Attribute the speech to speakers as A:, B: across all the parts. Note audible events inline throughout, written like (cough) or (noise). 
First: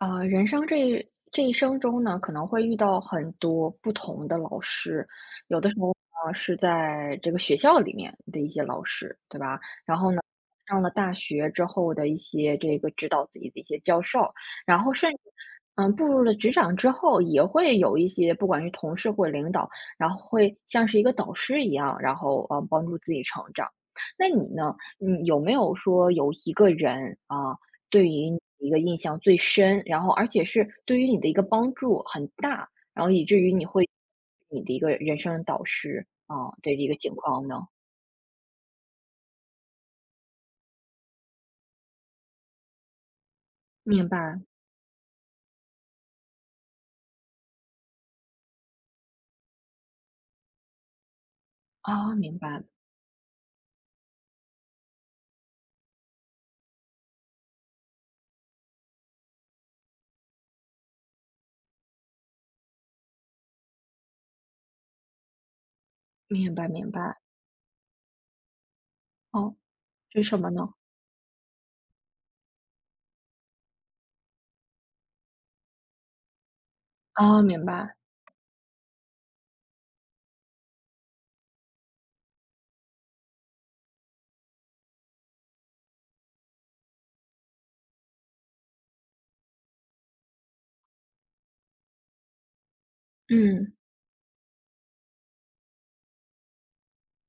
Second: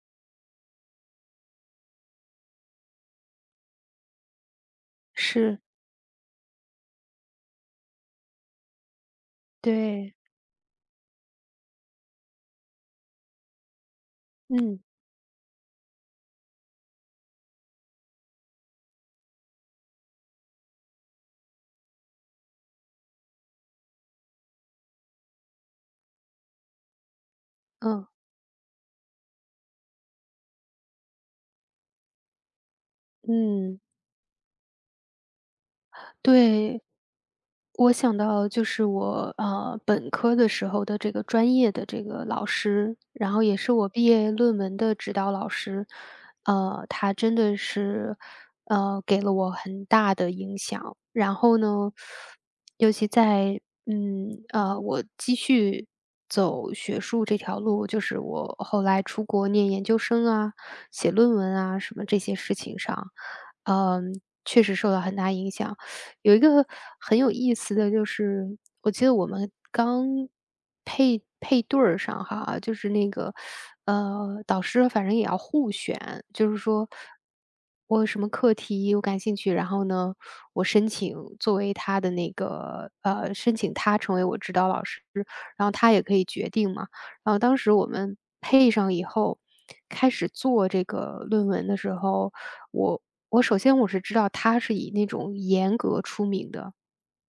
A: 啊，人生这一这一生中呢，可能会遇到很多不同的老师，
B: 是。
A: 有的时候呢是在这个学校里面的一些老师，对吧？然后
B: 对。
A: 呢，上了大学之后的一些这个指导自己的一些教授，然
B: 嗯。
A: 后甚至，嗯，步入了职场之后，也会有一些不管是同事或领导，然后会像是一个导师一样，然后，呃，帮助自己成长。那你呢，你有没有说有一个人，啊，对
B: 嗯。
A: 于你的印象最深，然后而且是对于你的一个帮助很大，然后以至于你
B: 嗯。
A: 会你的一个人生导师，嗯，的
B: 对。
A: 一个情况呢？
B: 我想到，就是我，呃，本科的时候的这个专业的这个老师，然后也是我毕
A: 明
B: 业
A: 白。
B: 论文的指导老师。啊，他真的是，嗯，给了我很大的影响，然后呢，
A: 哦，
B: (sucks teeth)
A: 明白。
B: 尤其在，嗯，啊，我继续走学术这条路，就是我后来出国念研究生啊，写论文啊什么这些事情上，呃，确实受到很大影响。(sucks teeth) 有一
A: 明
B: 个
A: 白明白。
B: 很有意思的就是，我记得我们
A: 哦，
B: 刚
A: 为什么呢？
B: 配配对儿上哈，就是那个，嗯，导师反正也要互选，就是说
A: 哦，明白。
B: 我有什么课题我感兴趣，然后呢，我申请作为他的那个呃，申请他成为我指导老师，然后他也可以决定嘛。然后当时我们配上以后，开始做这个论文的时候，我我首
A: 嗯。
B: 先我是知道他是以那种严格出名的，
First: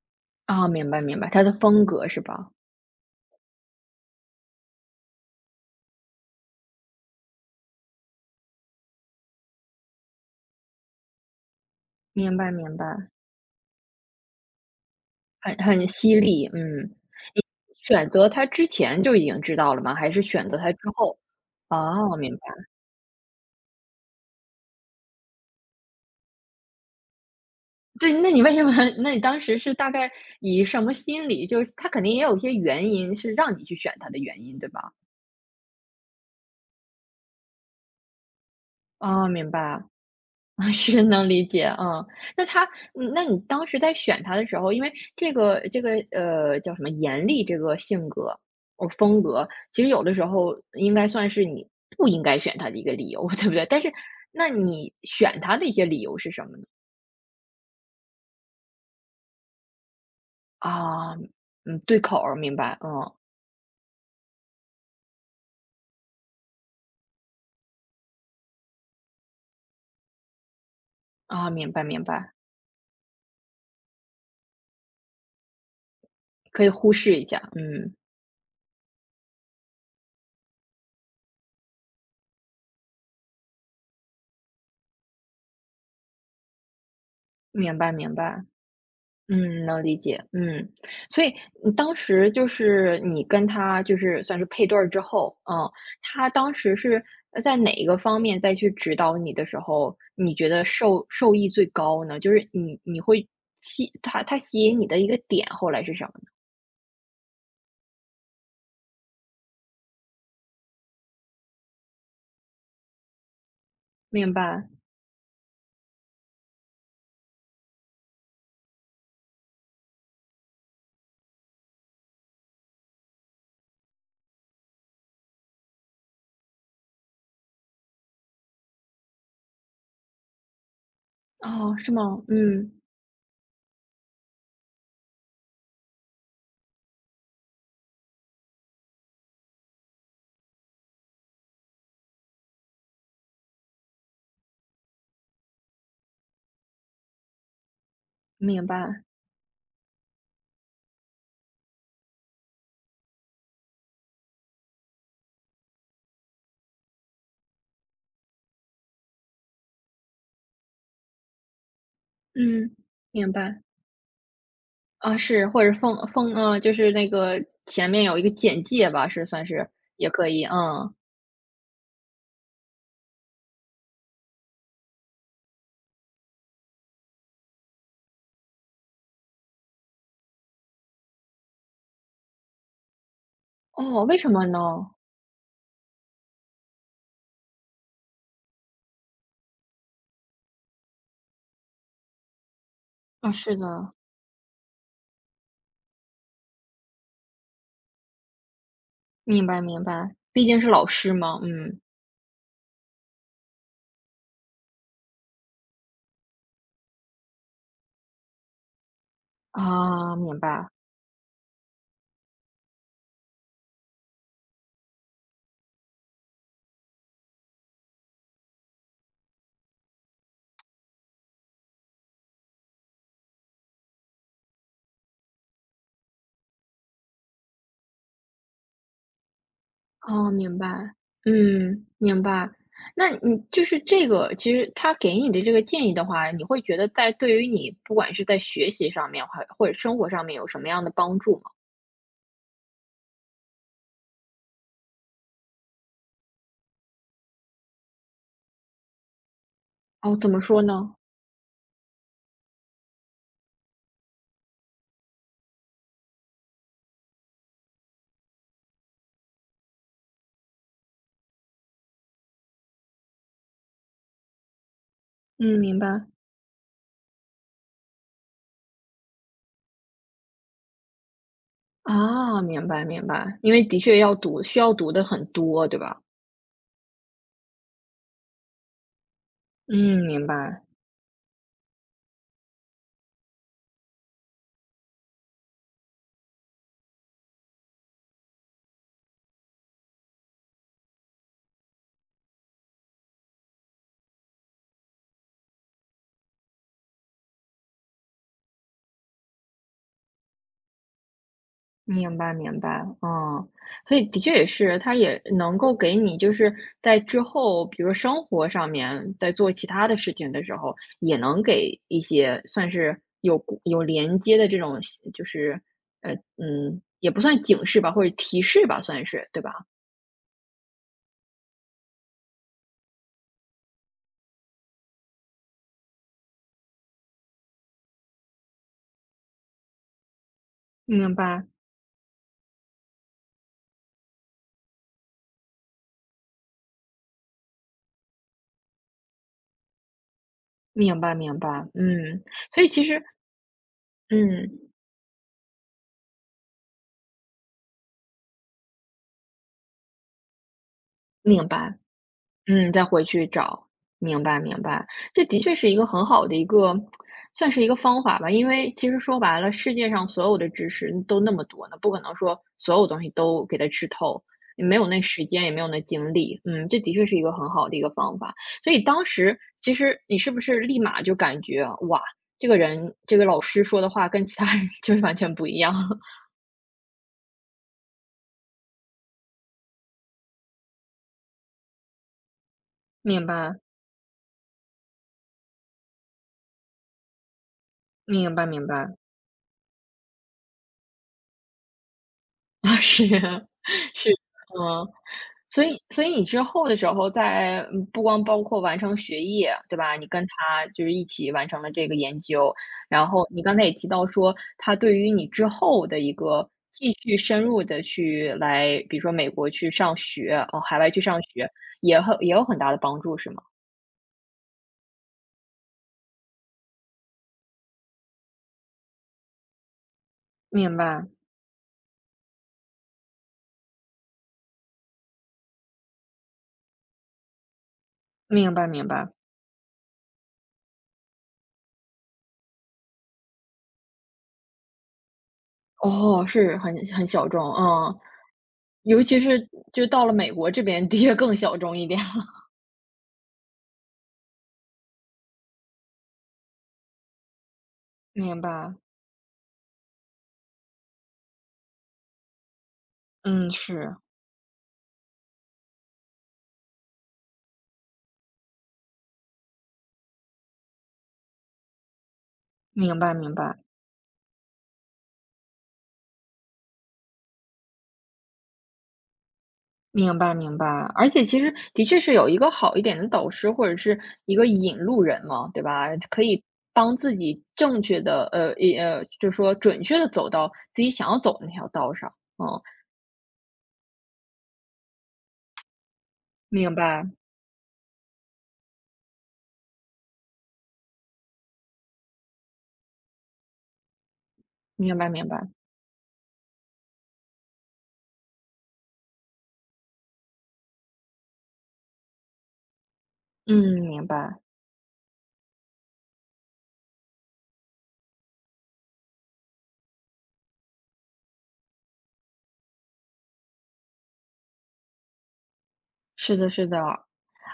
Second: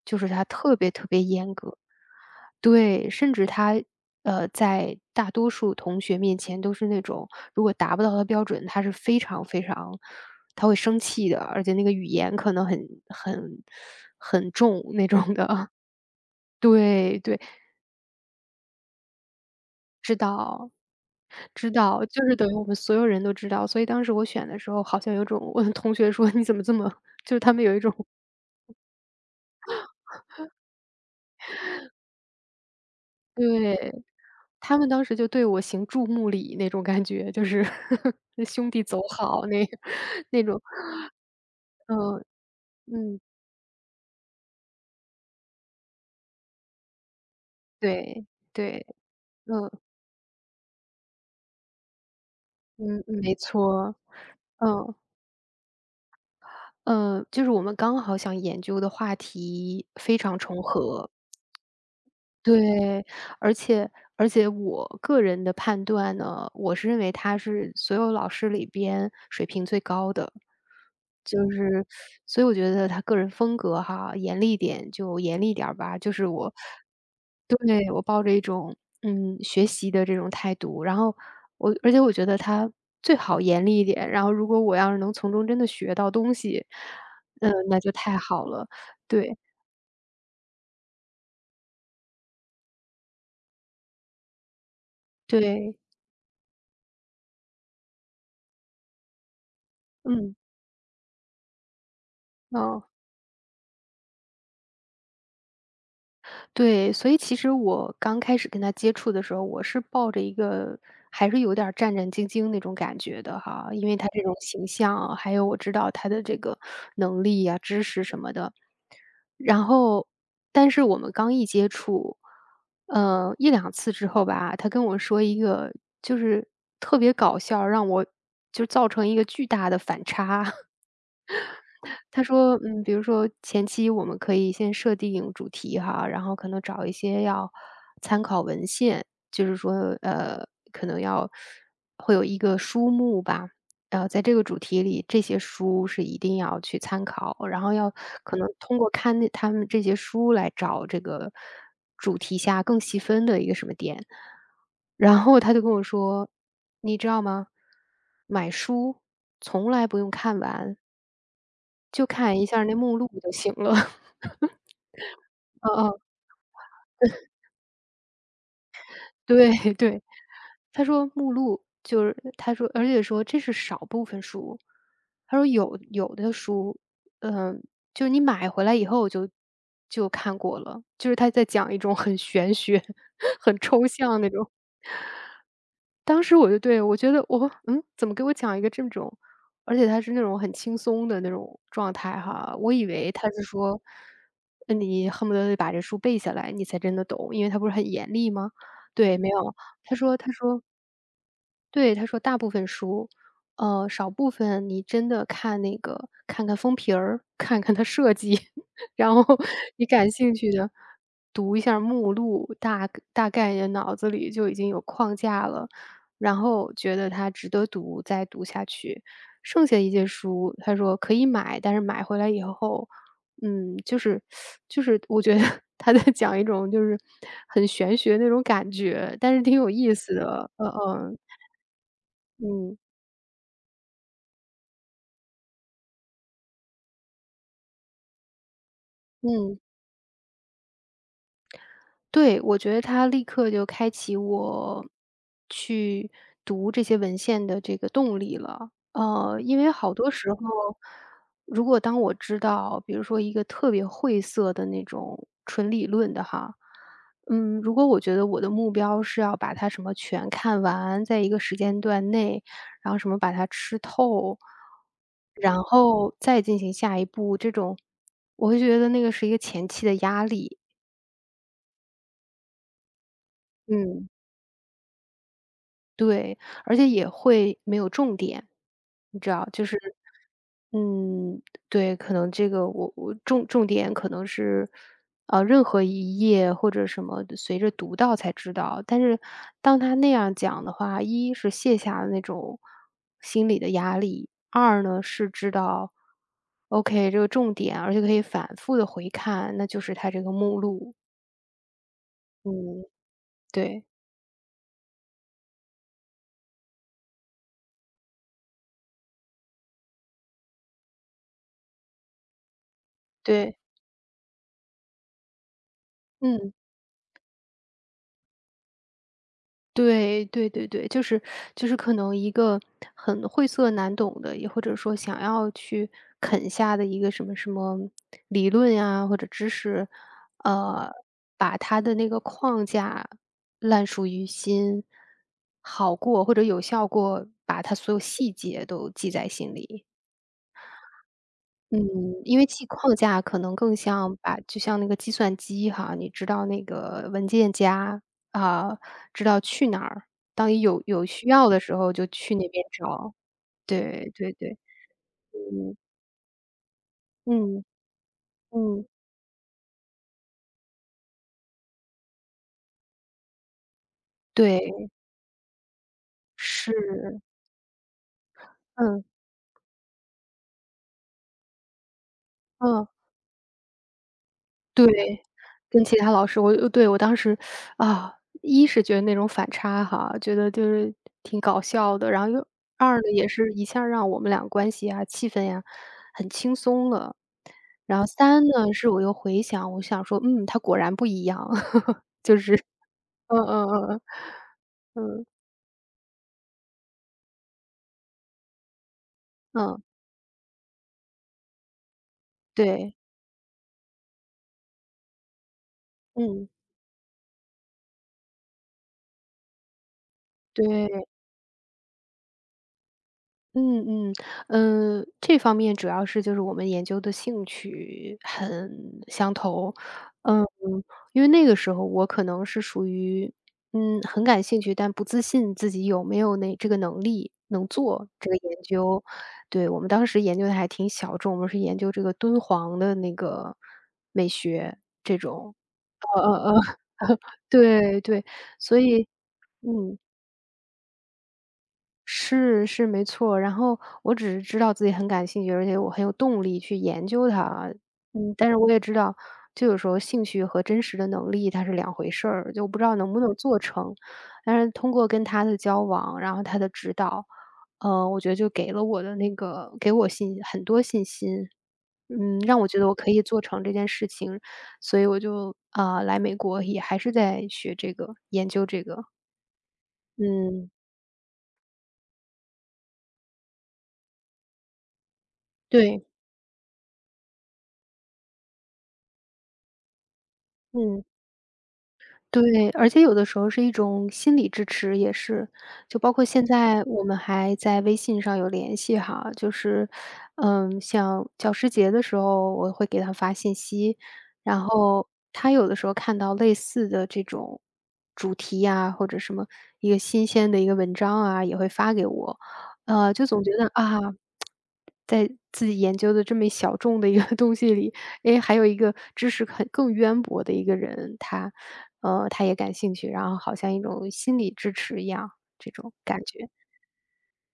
B: 就是他
A: 哦，
B: 特
A: 明
B: 别
A: 白
B: 特
A: 明
B: 别
A: 白，他的
B: 严格。
A: 风格是吧？
B: 对，甚至他，呃，在大多数同学面前都是那种，如果达不到他标准，他是非常非常他会生气的，而且那个语
A: 明
B: 言
A: 白
B: 可能
A: 明
B: 很
A: 白。
B: 很很重那种
A: 很
B: 的。
A: 很犀利，嗯，
B: 对对。
A: 你选择他之前就已经知道了吗，还
B: 知
A: 是选择
B: 道，
A: 他之后？
B: 知道，
A: 啊，
B: 就
A: 明
B: 是
A: 白。
B: 等于我们所有人都知道，所以当时我选的时候好像有一种，(chuckles) 同学说你怎么这么就是他们有一种
A: 对，那你为什么那你当时是大概以什么心理就是他
B: (laughs)
A: 肯定也有一些原因是让你去选
B: 对，
A: 他的原因，对
B: 他们
A: 吧？
B: 当时就对我行注目礼那种感觉，就是 (chuckles) 兄弟走
A: 嗯，
B: 好
A: 明
B: 那
A: 白。
B: 那种，
A: 嗯，是，能理解，嗯，
B: 嗯，
A: 那他嗯，
B: 嗯。
A: 那你当时在选他的时候因为这个这个呃，叫什么严厉这个性
B: 对，
A: 格
B: 对，
A: 哦，风格，
B: 嗯。
A: 其实有的时候应该算是你不应该选他的一个
B: 嗯
A: 理
B: 嗯，
A: 由，
B: 没
A: 对不对？但是
B: 错。
A: 那你
B: 嗯。
A: 选他的一些理由是什么呢？
B: 呃，就是我们刚好想研究的话题非常重合。
A: 啊，嗯，对口儿，明白，
B: 对，
A: 嗯。
B: 而且而且我个人的判断呢，我是认为他是所有老师里边水平最高的。就
A: 啊，明白
B: 是
A: 明
B: (sucks teeth)
A: 白。
B: 所以我觉得他个人风格哈，严厉点就严厉点儿吧，就是我
A: 可以忽视一下，
B: 对，
A: 嗯。
B: 我抱着一种，嗯，学习的这种态度，然后我而且我觉得他最好严厉一点，然后如果我要是能从中真的学到东西，嗯，
A: 明
B: 那就
A: 白明
B: 太
A: 白。
B: 好了，对。
A: 嗯，能理解，嗯。所以，嗯，当时就是你跟他就是算是配对儿之后，嗯，
B: 对。
A: 他当时是，呃，在哪一个方面再去指导你的时候，你
B: 嗯。
A: 觉得受受益最高呢？就是你
B: 嗯。
A: 你会吸他他吸引你的一个点，后来是什么呢？
B: 对，所以其实我刚开始跟他接触的时候，我是抱着一个还是有点儿战战兢兢的那种感觉的哈，因为他这
A: 明
B: 种形
A: 白。
B: 象啊，还有我知道他的这个能力啊，知识什么的。然后但是我们刚一接触，嗯，1-2次之后吧，他跟我说一个就是特别搞笑，让我就是造成一个巨大的反差。
A: 哦，是
B: (chuckles)
A: 吗？
B: 他说，
A: 嗯。
B: 嗯，比如说前期我们可以先设定主题哈，然后可能找一些要参考文献，就是说，呃，可能要会有一个书目吧。然后在这个主题里，这些书是一定要去参考，然后要可能
A: 明
B: 通过
A: 白。
B: 看那它们这些书，来找这个主题下更细分的一个什么点。然后他就跟我说：“你知道吗？买书从来不用看完。”就看一下那
A: 嗯，
B: 目录
A: 明
B: 就行
A: 白。
B: 了。
A: 啊，是，
B: (laughs)
A: 或
B: 呃
A: 者封
B: 呃。
A: 封呃，就是那
B: (chuckles)
A: 个前面有一个简介吧是算
B: 对
A: 是，
B: 对，
A: 也可以，
B: 他
A: 嗯。
B: 说目录就是他说而且说这是少部分书，他说有有的书，呃，就你买回来以后就就看过了，就是他在讲一种很玄学，(chuckles) 很抽
A: 哦，为
B: 象
A: 什
B: 那
A: 么
B: 种。
A: 呢？
B: 当时我就对我觉得我嗯？怎么给我讲一个这种？而且他是那种很轻松的那种状态哈，我以为他
A: 呃，
B: 在
A: 是
B: 说，
A: 的。
B: 嗯，你恨不得把这书背下来你才真的懂，因为他不是很严厉吗？对，没
A: 明
B: 有，
A: 白明
B: 他
A: 白，
B: 说他
A: 毕竟
B: 说
A: 是老师嘛，嗯。
B: 对，他说大部分书，呃，少部分你真的看那个看看封皮儿，看看它设计，然后你感
A: 啊，
B: 兴
A: 明
B: 趣
A: 白。
B: 的，读一下目录，大大概也脑子里就已经有框架了，然后觉得它值得读再读下去。剩下一些书，他说可以买，但是买回来以后，嗯，就是 (sucks teeth) 就是我觉得他在讲一种就是，很玄学的那种感觉，但是挺有意思
A: 哦，
B: 的，
A: 明
B: 呃
A: 白。
B: 呃。
A: 嗯，明白。
B: 嗯。
A: 那你就是这个其实他给你的这个建议的话，你会觉得在对于你不管是在学习上面，还
B: 嗯。
A: 或者生活上面有什么样的帮助吗？
B: 对，我觉得他立刻就开启我，去读这些文献的这个动力了。呃，因为好多
A: 哦，
B: 时
A: 怎
B: 候，
A: 么说呢？
B: 如果当我知道，比如说一个特别晦涩的那种纯理论的哈，嗯，如果我觉得我的目标是要把它什么全看完，在一个时间段内，然后什么把它吃透，然
A: 嗯，明白。
B: 后再进行下一步这种，我会觉得那个是一个前期的压力。
A: 啊，明白明白，因为的确
B: 嗯。
A: 要读，需要读的很多，对吧？
B: 对，而且也会没有重点。你知道就是
A: 嗯，明白。
B: 嗯，对，可能这个我我重重点可能是，呃，任何一页或者什么的，随着读到才知道。但是当他那样讲的话，一是卸下那种心理的压力，二呢，是知道，OK 这个重点啊，而且可以反复地回看，那就是它这个目录。
A: 明白明白，
B: 嗯，
A: 嗯，
B: 对。
A: 所以的确也是，他也能够给你，就是在之后，比如生活上面在做其它的事情的时候，也能给一些算是有
B: 对。
A: 有连接的这种相就是嗯
B: 嗯。
A: 嗯，也不算警示吧，或者提示吧算是，对吧？
B: 对，对对对。就是 (sucks teeth) 就是可能一个很晦涩难懂的，也或者说想要去，啃下的一个什么什么理论呀，或者知识。呃，
A: 明白。
B: 把它的那个框架烂熟于心，好过或者有效过把它所有细节都记在心里。
A: 明白明白，
B: 嗯，
A: 嗯，
B: 因为
A: 所
B: 记
A: 以其
B: 框
A: 实
B: 架可能更像把就
A: 嗯。
B: 像那个计算机哈，你知道那个文件夹，呃，知道去哪儿，当你有有需
A: 明
B: 要的
A: 白，
B: 时候就去那边
A: 嗯，再回
B: 找。
A: 去找，
B: 对，
A: 明
B: 对
A: 白
B: 对。
A: 明白。这的确是一
B: 嗯。
A: 个很好的一个 (tsk) 算是
B: 嗯，
A: 一个方法吧。因为
B: 嗯。
A: 其实说白了，世界上所有的知识都那么多的，不可能说所有东西都给它吃透，也没有
B: 对。
A: 那时间，也没有那精力，嗯，这的确是
B: 是。
A: 一个很好的一个方法。所以
B: 嗯。
A: 当时其实你是不是立马就感觉，哇，这个
B: 嗯。
A: 人这个老师说的话跟其他人就是完
B: 对，
A: 全不一样。
B: 跟其他老师我我对我当时 (sucks teeth) 啊，一是觉得那种反差哈，觉得就是挺搞笑的。然后又二呢，
A: 明
B: 也是
A: 白。
B: 一下儿让我们俩关系啊，气氛呀，很轻松了。然后
A: 明
B: 三
A: 白明
B: 呢，是
A: 白。
B: 我又回想，我想说，嗯，他果然不一样，(chuckles)
A: (laughs) 是，
B: 就是嗯嗯嗯嗯，
A: 是。嗯。
B: 嗯。
A: 所以所以你之后的时候在嗯，不光包括完成学业，对
B: 嗯。
A: 吧？你跟他就是一起完成了这个研究。
B: 对。
A: 然后你刚才也提到说，他对于你之后的一个
B: 嗯。
A: 继续深入地去来比如说美国去上学呃，海外去
B: 对。
A: 上学，也很也有很大的帮助是吗？
B: 嗯嗯。呃，这方面主要是就是我们研究的兴趣很相投。嗯，
A: 明白。
B: 因为那个时候我可能是属于，嗯，很感兴趣但不自信自己有没有那这个能力能做这个
A: 明
B: 研
A: 白明
B: 究。
A: 白。
B: 对，我们当时研究得还挺小众，我们是研究这个敦煌的那个美学这种。
A: 哦，
B: 嗯嗯嗯，
A: 是很很小
B: (chuckles)
A: 众哦，
B: 对对，所
A: 尤
B: 以
A: 其是就
B: 嗯。
A: 到了美国这边，的确更小众一点了。
B: 是是，没错，然后我只是知道自己很感兴趣，而且我很有动力去研究它。嗯，
A: 明
B: 但是我也
A: 白。
B: 知道这个时候兴趣和真实的能力它是两回事儿，就不知道能不能
A: 嗯，
B: 做成。
A: 是。
B: 但是通过跟他的交往，然后他的指导，啊，我觉得就给了我的那个给我信很多信心。嗯，让我觉得我
A: 明
B: 可
A: 白
B: 以
A: 明
B: 做
A: 白。
B: 成这件事情，所以我就，啊，来美国也还是在学这个研究这个。
A: 明白明白，
B: 嗯。
A: 而且其实的确是有一个好一点的导师，或者是一个引路人嘛，对吧，
B: 对。
A: 可以帮自己正确地呃呃呃，就是说准确地走到自己
B: 嗯。
A: 想要走的那条道上，嗯。
B: 对，而且有的时候是一种心理支持也是，就包括现
A: 明
B: 在我
A: 白。
B: 们还在微信上有联系哈，就是，嗯，像教师节的时候我会给他发信息，然
A: 明
B: 后
A: 白明白。
B: 他有的时候看到类似的这种主题呀，或者什么，一个新鲜的一个文章啊，也会发给我。呃，就总觉得，
A: 嗯，
B: 啊，
A: 明白。
B: (tsk) 在自己研究的这么一小众的一个东西里，诶，还有一个知识很更渊博的一个人，他呃，他也感兴趣，然后好像一种心理支持一样，这种感
A: 是
B: 觉。
A: 的是的。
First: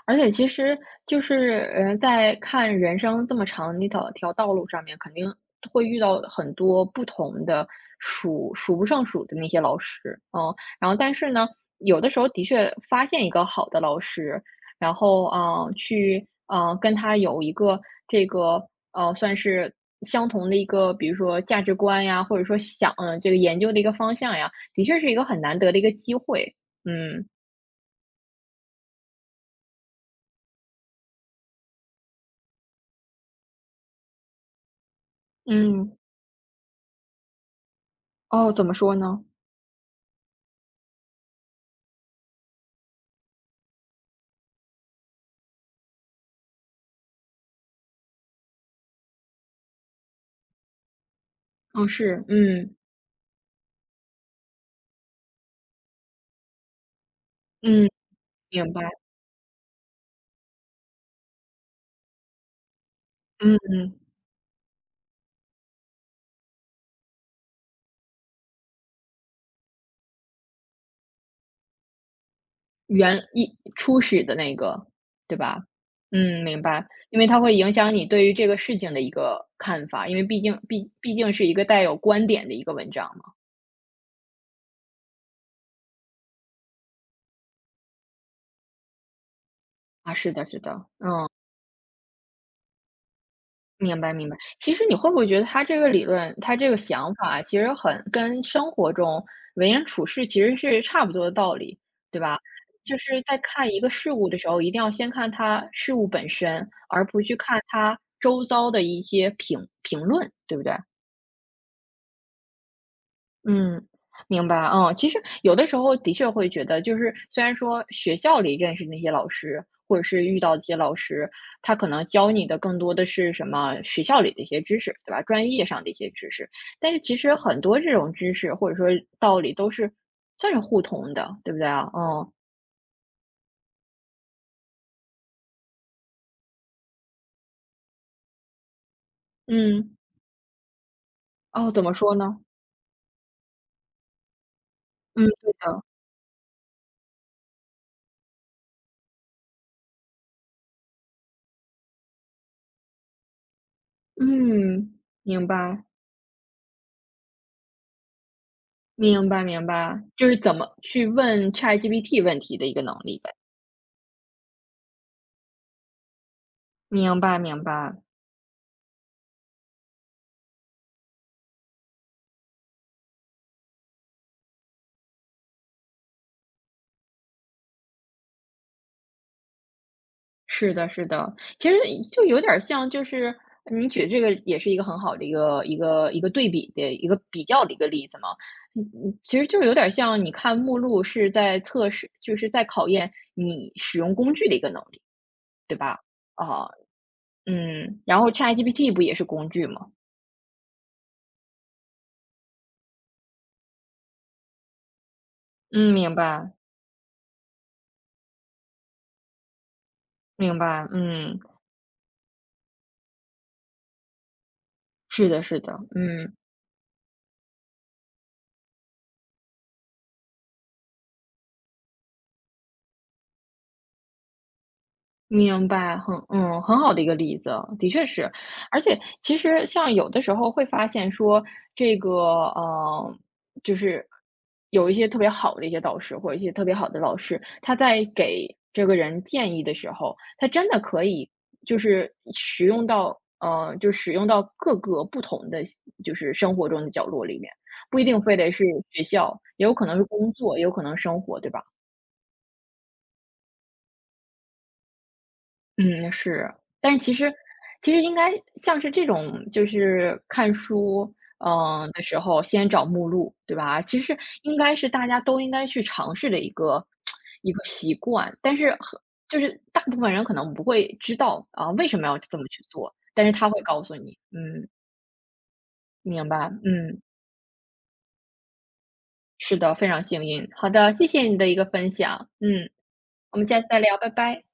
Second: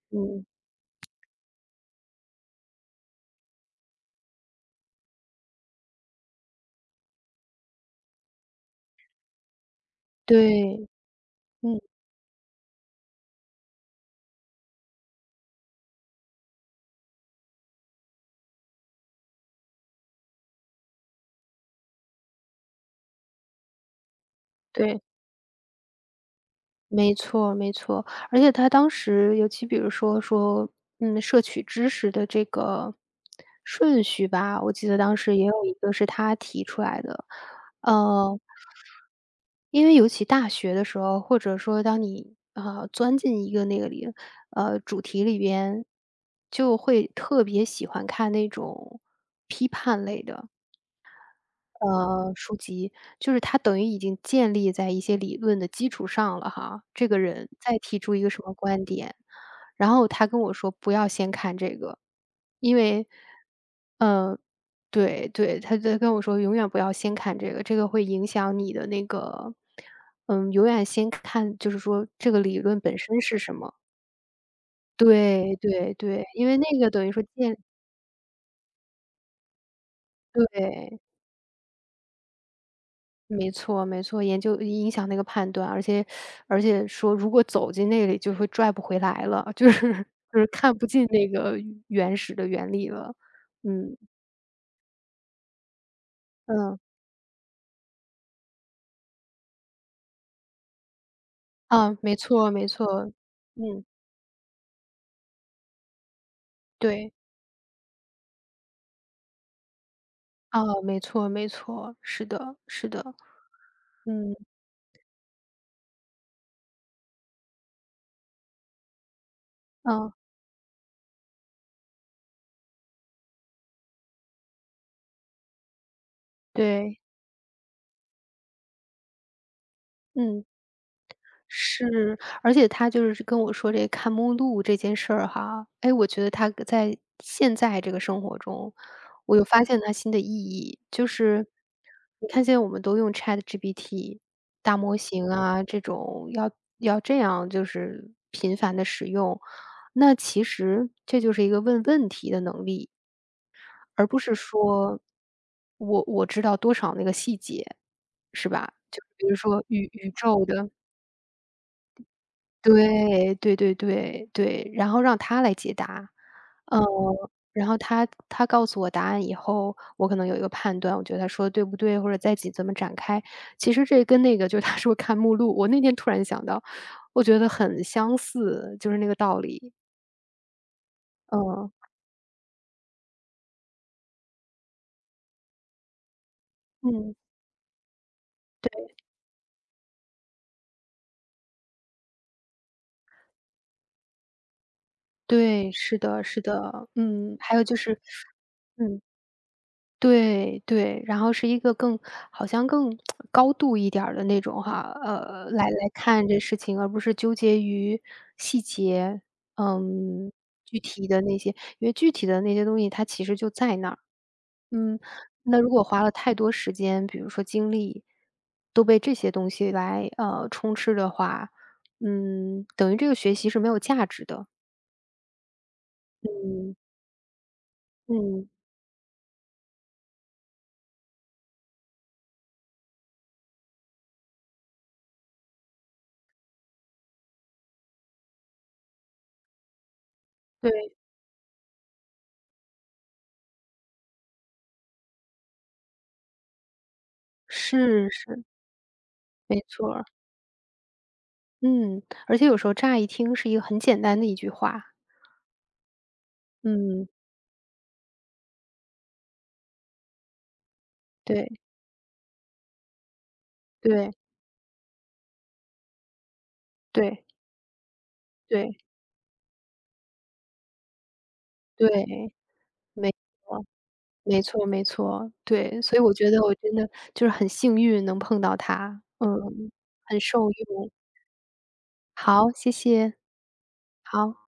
A: 而且
B: 嗯。
A: 其实就是，呃，在看人生这么长的一条条道路上面，肯定会遇到很多不同的，数数不胜数的那些老师。嗯，
B: 对，
A: 然后但是呢，
B: 嗯。
A: 有的时候的确发现一个好的老师，然后，啊，去，啊，跟他有一个这个啊，算是相同的一个，比如说价值观呀，或者说想啊，这个研究的一个方向呀。的确
B: 对。
A: 是一个很难得的一个机会，
B: 没
A: 嗯。
B: 错没错。而且他当时尤其比如说说，嗯，摄取知识的这个顺序吧，我记得当时也有一个
A: 嗯。
B: 是他提出来的。嗯。
A: 哦，怎么说呢？
B: 因为尤其大学的时候，或者说当你，啊，钻进一个那个里呃，主题里面，就会特别喜欢看那种批判类的
A: 哦，是，
B: 呃，书
A: 嗯。
B: 籍。就是它等于已经建立在一些理论的基础上了哈，这个人再
A: 嗯，
B: 提出一个什么
A: 明
B: 观
A: 白。
B: 点。然后他跟我说不要先看这个。因为
A: 嗯嗯。
B: 嗯，对对，他就跟我说永远不要先看这个，这个会影响你的那个嗯，永远先看就是说这个理论本身
A: 原
B: 是什
A: 一
B: 么。
A: 初始的那个，对
B: 对，
A: 吧？
B: 对对，
A: 嗯，
B: 因为
A: 明
B: 那
A: 白。
B: 个等于
A: 因
B: 说，
A: 为它会
B: 建
A: 影响你对于这个事情的一个看法，因为毕竟毕
B: 对。
A: 毕竟是一个带有观点的一个文章嘛。
B: 没错没错。研究影响那个判断。而且 (sucks teeth) 而且说如果走进那里，就会拽不回来了，就是
A: 啊，是
B: 就
A: 的
B: 是
A: 是的，
B: 看不进
A: 嗯。
B: 那个原始的原理了，嗯。
A: 明白明白。其实你会不会觉得他这个理论，他这个
B: 嗯。
A: 想法其实很跟生活中为人处事其实是差不多的道理，
B: 啊，没
A: 对吧？
B: 错没
A: 就
B: 错。
A: 是在看一
B: 嗯。
A: 个事物的时候，一定要先看它事物本身，而
B: 对。
A: 不去看它周遭的一些评评论，对不对？
B: 哦，没错没错，是的是的。
A: 嗯，
B: 嗯。
A: 明白，哦。其实有的时候的确会觉得，就是虽然说学校里认识的那些老师或者
B: 嗯。
A: 是遇到一些老师，他可能教你的更多的是什么学校里的一些知识，对吧？专业上的一些知识。但
B: 对。
A: 是其实很多这种知识或者说道理都是
B: 嗯。
A: 算是互通的，对不对啊？
B: 是，
A: 嗯。
B: 而且他就是跟我说这个看目录这件事儿哈，哎，我觉得它在现在这个生活中，我又发现它
A: 嗯。
B: 新的意义。就是
A: 哦，怎么说
B: 你
A: 呢？
B: 看现在我们都用 ChatGPT，大模
A: 嗯，
B: 型
A: 对
B: 啊，这
A: 的。
B: 种要要这样就是频繁地使用，那其实这就是一个问问题的能力。而不是
A: 嗯，
B: 说
A: 明白。
B: 我我知道多少那个细节是吧？就比
A: 明
B: 如
A: 白
B: 说
A: 明
B: 宇
A: 白。
B: 宇
A: 就是
B: 宙
A: 怎
B: 的
A: 么去问 ChatGPT 问题的一个能力
B: 对，
A: 呗。
B: 对对对，对，然后让它来解答。呃，
A: 明白明
B: 然后
A: 白。
B: 它它告诉我答案以后，我可能有一个判断，我觉得它说得对不对，或者在一起怎么展开。其实这跟那个就他说看目录我那天突然想到，我觉得很相似，就是那个道理。
A: 是的是的，其
B: 嗯。
A: 实就有点儿像就是你举这个也是一个很好的一个一个一个对比的，一
B: 嗯。
A: 个比较的一个例子嘛。嗯
B: 对。
A: 嗯，其实就有点儿像你看目录是在测试就是在考验你使用工具的一个能力，
B: 对，
A: 对吧？
B: 是的是
A: 哦，
B: 的，嗯，还有就是
A: 嗯，然后
B: (sucks teeth)
A: ChatGPT
B: 嗯。
A: 不也是工具吗？
B: 对，对，然后是一个更好像更 (tsk) 高度一点儿的那种哈，呃，来来
A: 嗯，明
B: 看这
A: 白。
B: 事情，而不是纠结于细节，呃，
A: 明
B: 具
A: 白，
B: 体的那
A: 嗯。
B: 些。因为具体的那些东西，它其实就在那儿，嗯，
A: 是的
B: 那
A: 是
B: 如
A: 的，
B: 果花了太
A: 嗯。
B: 多时间，比如说精力，都被这些东西来，呃，充斥的话，嗯，等于这个学习是没有价值的。
A: 明白，很嗯，
B: 嗯。
A: 很好的一个例子，的确是。
B: 嗯。
A: 而且其实像有的时候会发现说这个，嗯，就是有一些特别好的一些导师，或者一些特别好的老师，他在给这个人建议的时候，他真的
B: 对。
A: 可以就是使用到呃，就使用到各个不同的就是生活中的角落里面，不一
B: 是
A: 定非
B: 是。
A: 得是学校，也
B: 没
A: 有可
B: 错
A: 能是
B: 儿。
A: 工作，也有可能是生活，对吧？
B: 嗯，而且有时候乍一听是一个很简单的一句话。
A: 嗯，是，但
B: 嗯。
A: 其实其实应该像是这种，就是看书，
B: 对。
A: 嗯，的时候先找目录对吧？其
B: 对。
A: 实应该是大家都应该去尝试的一个
B: 对。
A: (tsk) 一个习惯，但是
B: 对。
A: 就是大部分人可能不会知道，啊，为
B: 对，
A: 什么要这么去做，
B: 没
A: 但是他会
B: 错。
A: 告诉你，
B: 没错
A: 嗯。
B: 没错，对。所以我
A: 明
B: 觉得
A: 白，
B: 我真的
A: 嗯。
B: 就是很幸运能碰到他，嗯，
A: 是的，非常
B: 很
A: 幸运。
B: 受
A: 好
B: 用。
A: 的，谢谢你的一个分享。
B: 好，
A: 嗯，
B: 谢谢。
A: 我们下次再聊，拜拜。
B: 好。